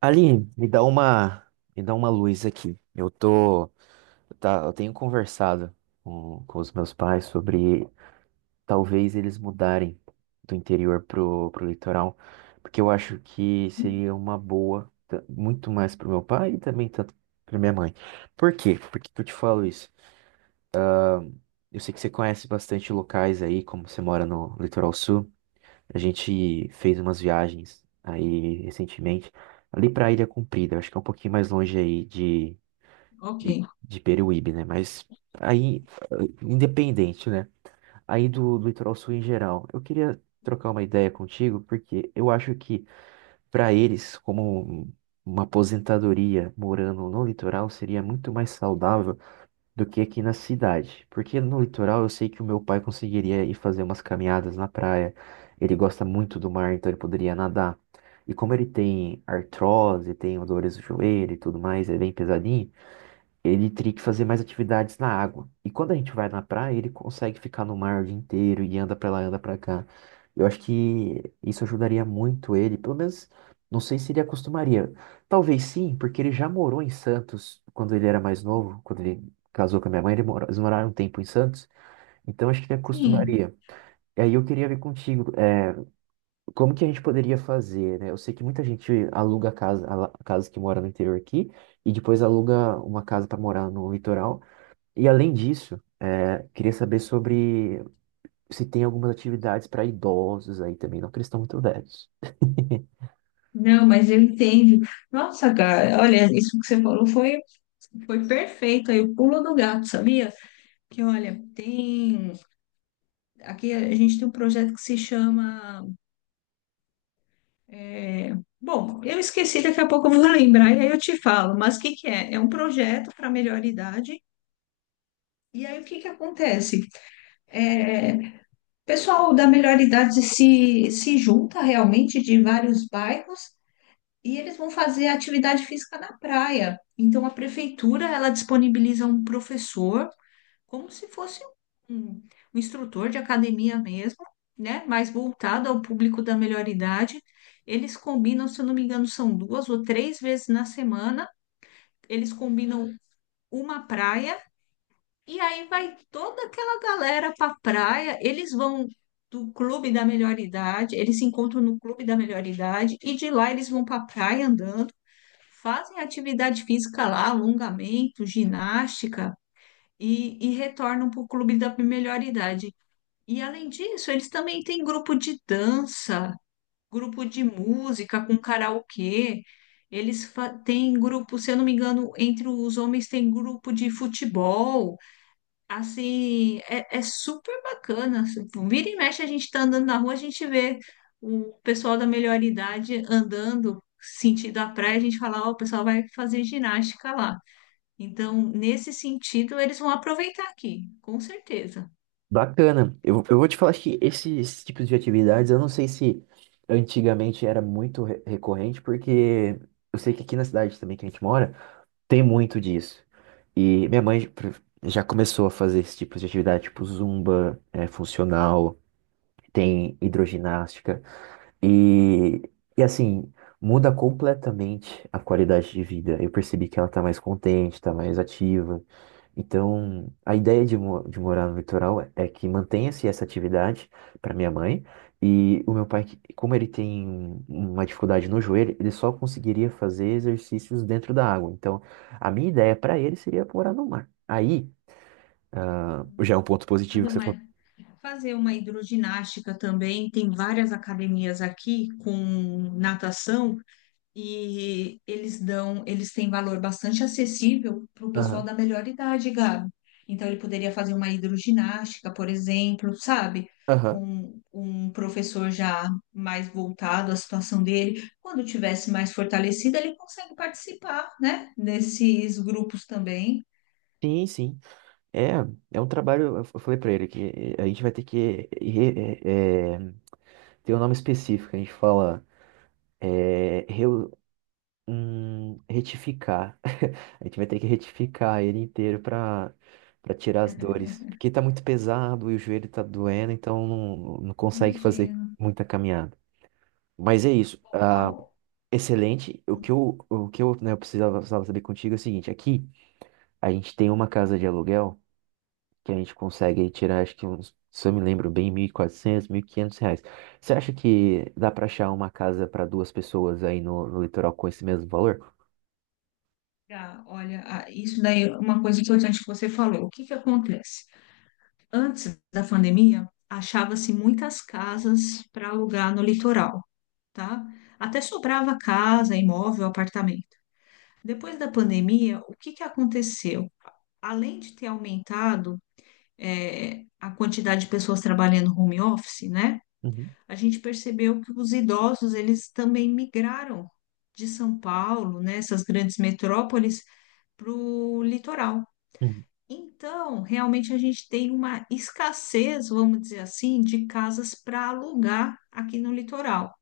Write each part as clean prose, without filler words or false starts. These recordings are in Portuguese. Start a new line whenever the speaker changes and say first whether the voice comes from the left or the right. right: Aline, me dá uma luz aqui. Tá, eu tenho conversado com os meus pais sobre talvez eles mudarem do interior pro litoral, porque eu acho que seria uma boa, muito mais pro meu pai e também tanto pra minha mãe. Por quê? Por que que eu te falo isso? Eu sei que você conhece bastante locais aí, como você mora no litoral sul. A gente fez umas viagens aí recentemente, ali pra Ilha Comprida, acho que é um pouquinho mais longe aí de,
left: Ok,
right: de Peruíbe, né? Mas aí, eh, independente, né? Aí do litoral sul em geral, eu queria trocar uma ideia contigo, porque eu acho que pra eles, uma aposentadoria morando no litoral, seria muito mais saudável do que aqui na cidade. Porque no litoral eu sei que o meu pai conseguiria ir fazer umas caminhadas na praia. Ele gosta muito do mar, então ele poderia nadar. E como ele tem artrose, tem dores no joelho e tudo mais, é bem pesadinho, ele teria que fazer mais atividades na água. E quando a gente vai na praia, ele consegue ficar no mar o dia inteiro e anda pra lá, anda pra cá. Eu acho que isso ajudaria muito ele, pelo menos não sei se ele acostumaria. Talvez sim, porque ele já morou em Santos quando ele era mais novo, quando ele casou com a minha mãe, ele morou, eles moraram um tempo em Santos, então acho que ele
left: sim.
right: acostumaria. E aí eu queria ver contigo, como que a gente poderia fazer, né? Eu sei que muita gente aluga casa, casa que mora no interior aqui, e depois aluga uma casa para morar no litoral. E além disso, queria saber sobre se tem algumas atividades para idosos aí também, não que eles estão muito velhos.
left: Não, mas eu entendo. Nossa, cara, olha, isso que você foi perfeito. Aí o pulo do gato, sabia? Que olha, tem. Aqui a gente tem um projeto que se chama. é, Bom, eu esqueci, daqui a pouco eu vou lembrar e aí eu te falo. Mas o que que é? É um projeto para melhor idade. E aí o que que acontece? É, o pessoal da melhor idade se junta realmente de vários bairros. E eles vão fazer atividade física na praia. Então a prefeitura ela disponibiliza um professor como se fosse um, um instrutor de academia mesmo, né? Mais voltado ao público da melhor idade. Eles combinam, se eu não me engano, são duas ou três vezes na semana. Eles combinam uma praia e aí vai toda aquela galera para praia. Eles vão do clube da melhor idade, eles se encontram no clube da melhor idade e de lá eles vão para praia andando, fazem atividade física lá, alongamento, ginástica e retornam para o clube da melhor idade. E além disso, eles também têm grupo de dança, grupo de música com karaokê. Têm grupo, se eu não me engano, entre os homens tem grupo de futebol. Assim, é, é super bacana. Assim, tipo, vira e mexe, a gente tá andando na rua, a gente vê o pessoal da melhor idade andando sentido à praia, a gente fala, ó, o pessoal vai fazer ginástica lá. Então, nesse sentido, eles vão aproveitar aqui, com certeza.
right: Bacana. Eu vou te falar que esses tipos de atividades, eu não sei se antigamente era muito recorrente, porque eu sei que aqui na cidade também que a gente mora, tem muito disso. E minha mãe já começou a fazer esse tipo de atividade, tipo zumba, é, funcional, tem hidroginástica. E, e assim, muda completamente a qualidade de vida. Eu percebi que ela tá mais contente, tá mais ativa. Então, a ideia de, de morar no litoral é, que mantenha-se essa atividade para minha mãe. E o meu pai, como ele tem uma dificuldade no joelho, ele só conseguiria fazer exercícios dentro da água. Então, a minha ideia para ele seria morar no mar. Aí, ah, já é um ponto positivo
left: Fazer
right: que você
left: uma,
right: falou.
left: fazer uma hidroginástica também, tem várias academias aqui com natação. E eles dão, eles têm valor bastante acessível para o pessoal
right: Aham,
left: da melhor idade, Gabi. Então ele poderia fazer uma hidroginástica, por exemplo, sabe?
right: aham.
left: Com um professor já mais voltado à situação dele. Quando tivesse mais fortalecido, ele consegue participar, né? Desses grupos também.
right: Sim, sim. É, é um trabalho. Eu falei pra ele que a gente vai ter que ter um nome específico. A gente fala é, reu- retificar. A gente vai ter que retificar ele inteiro pra para tirar as dores, porque tá muito pesado e o joelho tá doendo, então não, não consegue fazer
left: Imagina.
right: muita caminhada. Mas é isso. Ah,
left: Ao-
right: excelente. O que eu, né, eu precisava saber contigo é o seguinte: aqui a gente tem uma casa de aluguel que a gente consegue tirar, acho que uns, se eu me lembro bem, 1.400, quinhentos reais. Você acha que dá para achar uma casa para duas pessoas aí no, no litoral com esse mesmo valor?
left: Ah, olha, isso daí é uma coisa importante que você falou. O que que acontece? Antes da pandemia, achava-se muitas casas para alugar no litoral, tá? Até sobrava casa, imóvel, apartamento. Depois da pandemia, o que que aconteceu? Além de ter aumentado, a quantidade de pessoas trabalhando home office, né?
right: Uhum,
left: A gente percebeu que os idosos, eles também migraram de São Paulo, né, essas grandes metrópoles, para o litoral.
right: uhum,
left: Então, realmente a gente tem uma escassez, vamos dizer assim, de casas para alugar aqui no litoral.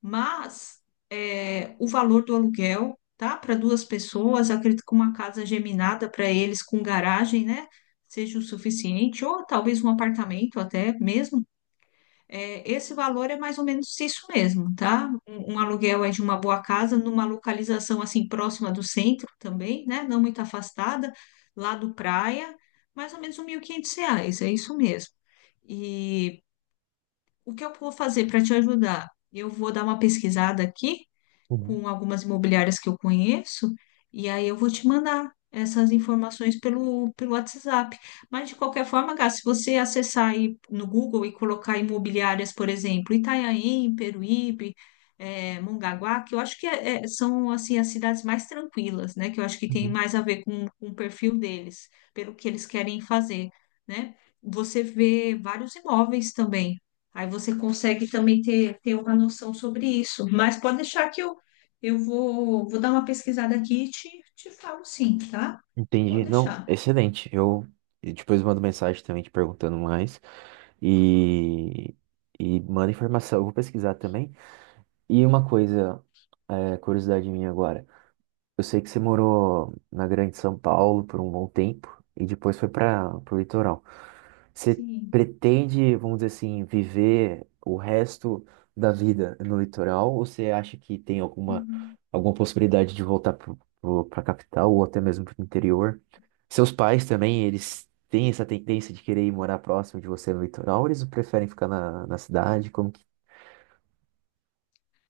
left: Mas é, o valor do aluguel, tá? Para duas pessoas, acredito que uma casa geminada para eles com garagem, né? Seja o suficiente, ou talvez um apartamento até mesmo. É, esse valor é mais ou menos isso mesmo, tá? Um aluguel é de uma boa casa, numa localização assim próxima do centro também, né? Não muito afastada, lá do praia, mais ou menos R$ 1.500, é isso mesmo. E o que eu vou fazer para te ajudar? Eu vou dar uma pesquisada aqui
right: uhum,
left: com algumas imobiliárias que eu conheço, e aí eu vou te mandar essas informações pelo WhatsApp. Mas de qualquer forma, Gá, se você acessar aí no Google e colocar imobiliárias, por exemplo, Itanhaém, Peruíbe, Mongaguá, que eu acho são assim as cidades mais tranquilas, né? Que eu acho que tem
right: uhum.
left: mais a ver com o perfil deles, pelo que eles querem fazer, né? Você vê vários imóveis também. Aí você consegue também ter uma noção sobre isso. Mas pode deixar que eu vou dar uma pesquisada aqui e te falo sim, tá?
right: Entendi.
left: Pode
right: Não,
left: deixar.
right: excelente. Eu E depois mando mensagem também te perguntando mais e, e mando informação. Eu vou pesquisar também. E uma coisa, curiosidade minha agora. Eu sei que você morou na Grande São Paulo por um bom tempo e depois foi para o litoral. Você
left: Sim.
right: pretende, vamos dizer assim, viver o resto da vida no litoral ou você acha que tem alguma,
left: Uhum.
right: alguma possibilidade de voltar para a capital ou até mesmo para o interior? Seus pais também, eles têm essa tendência de querer ir morar próximo de você no litoral ou eles preferem ficar na cidade? Como que...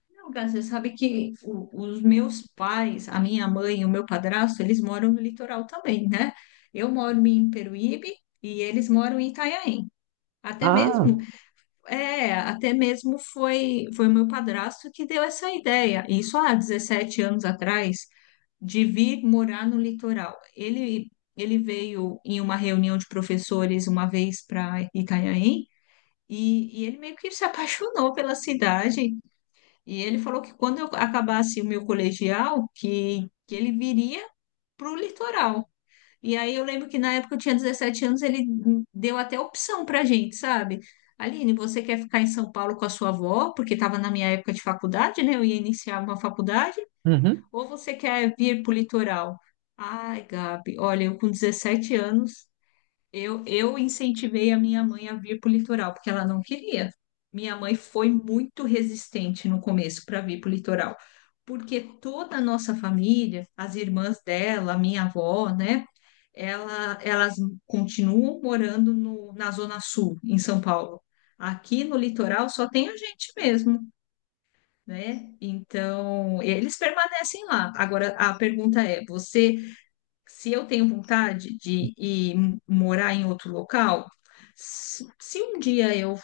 left: Não, Gás, você sabe que os meus pais, a minha mãe e o meu padrasto, eles moram no litoral também, né? Eu moro em Peruíbe e eles moram em Itanhaém. Até
right: Ah,
left: mesmo, é, até mesmo foi o meu padrasto que deu essa ideia. Isso há 17 anos atrás, de vir morar no litoral. Ele veio em uma reunião de professores uma vez para Itanhaém e ele meio que se apaixonou pela cidade. E ele falou que quando eu acabasse o meu colegial, que ele viria para o litoral. E aí eu lembro que na época eu tinha 17 anos, ele deu até opção para gente, sabe? Aline, você quer ficar em São Paulo com a sua avó? Porque estava na minha época de faculdade, né? Eu ia iniciar uma faculdade.
right: uhum.
left: Ou você quer vir para o litoral? Ai, Gabi, olha, eu com 17 anos, eu incentivei a minha mãe a vir para o litoral, porque ela não queria. Minha mãe foi muito resistente no começo para vir para o litoral, porque toda a nossa família, as irmãs dela, a minha avó, né? Elas continuam morando no, na Zona Sul, em São Paulo. Aqui no litoral só tem a gente mesmo, né? Então, eles permanecem lá. Agora, a pergunta é: se eu tenho vontade de ir morar em outro local, se um dia eu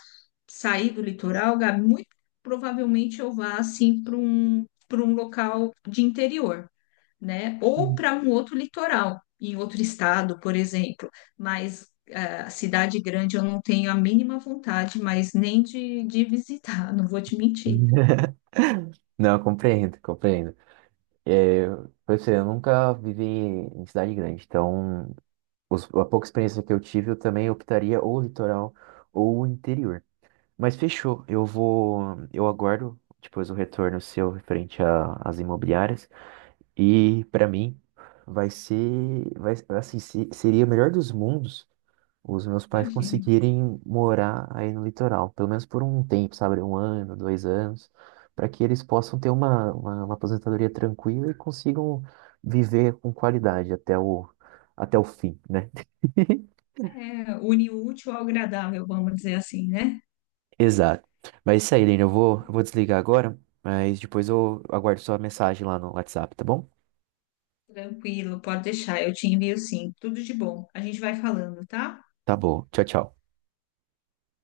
left: sair do litoral, Gabi, muito provavelmente eu vá assim para para um local de interior, né? Ou para um outro litoral, em outro estado, por exemplo. Mas ah, cidade grande eu não tenho a mínima vontade, mas nem de visitar, não vou te mentir.
right: Não, compreendo, compreendo. É, por isso, eu nunca vivi em cidade grande, então a pouca experiência que eu tive, eu também optaria ou o litoral ou o interior. Mas fechou, eu vou, eu aguardo depois o retorno seu referente às imobiliárias e para mim assim, seria o melhor dos mundos os meus pais
left: Imagina.
right: conseguirem morar aí no litoral, pelo menos por um tempo, sabe? Um ano, dois anos, para que eles possam ter uma, uma aposentadoria tranquila e consigam viver com qualidade até o, até o fim, né?
left: É, une o útil ao agradável, vamos dizer assim, né?
right: Exato. Mas é isso aí, Lina, eu vou desligar agora, mas depois eu aguardo sua mensagem lá no WhatsApp, tá bom?
left: Tranquilo, pode deixar, eu te envio sim, tudo de bom. A gente vai falando, tá?
right: Tá bom. Tchau, tchau.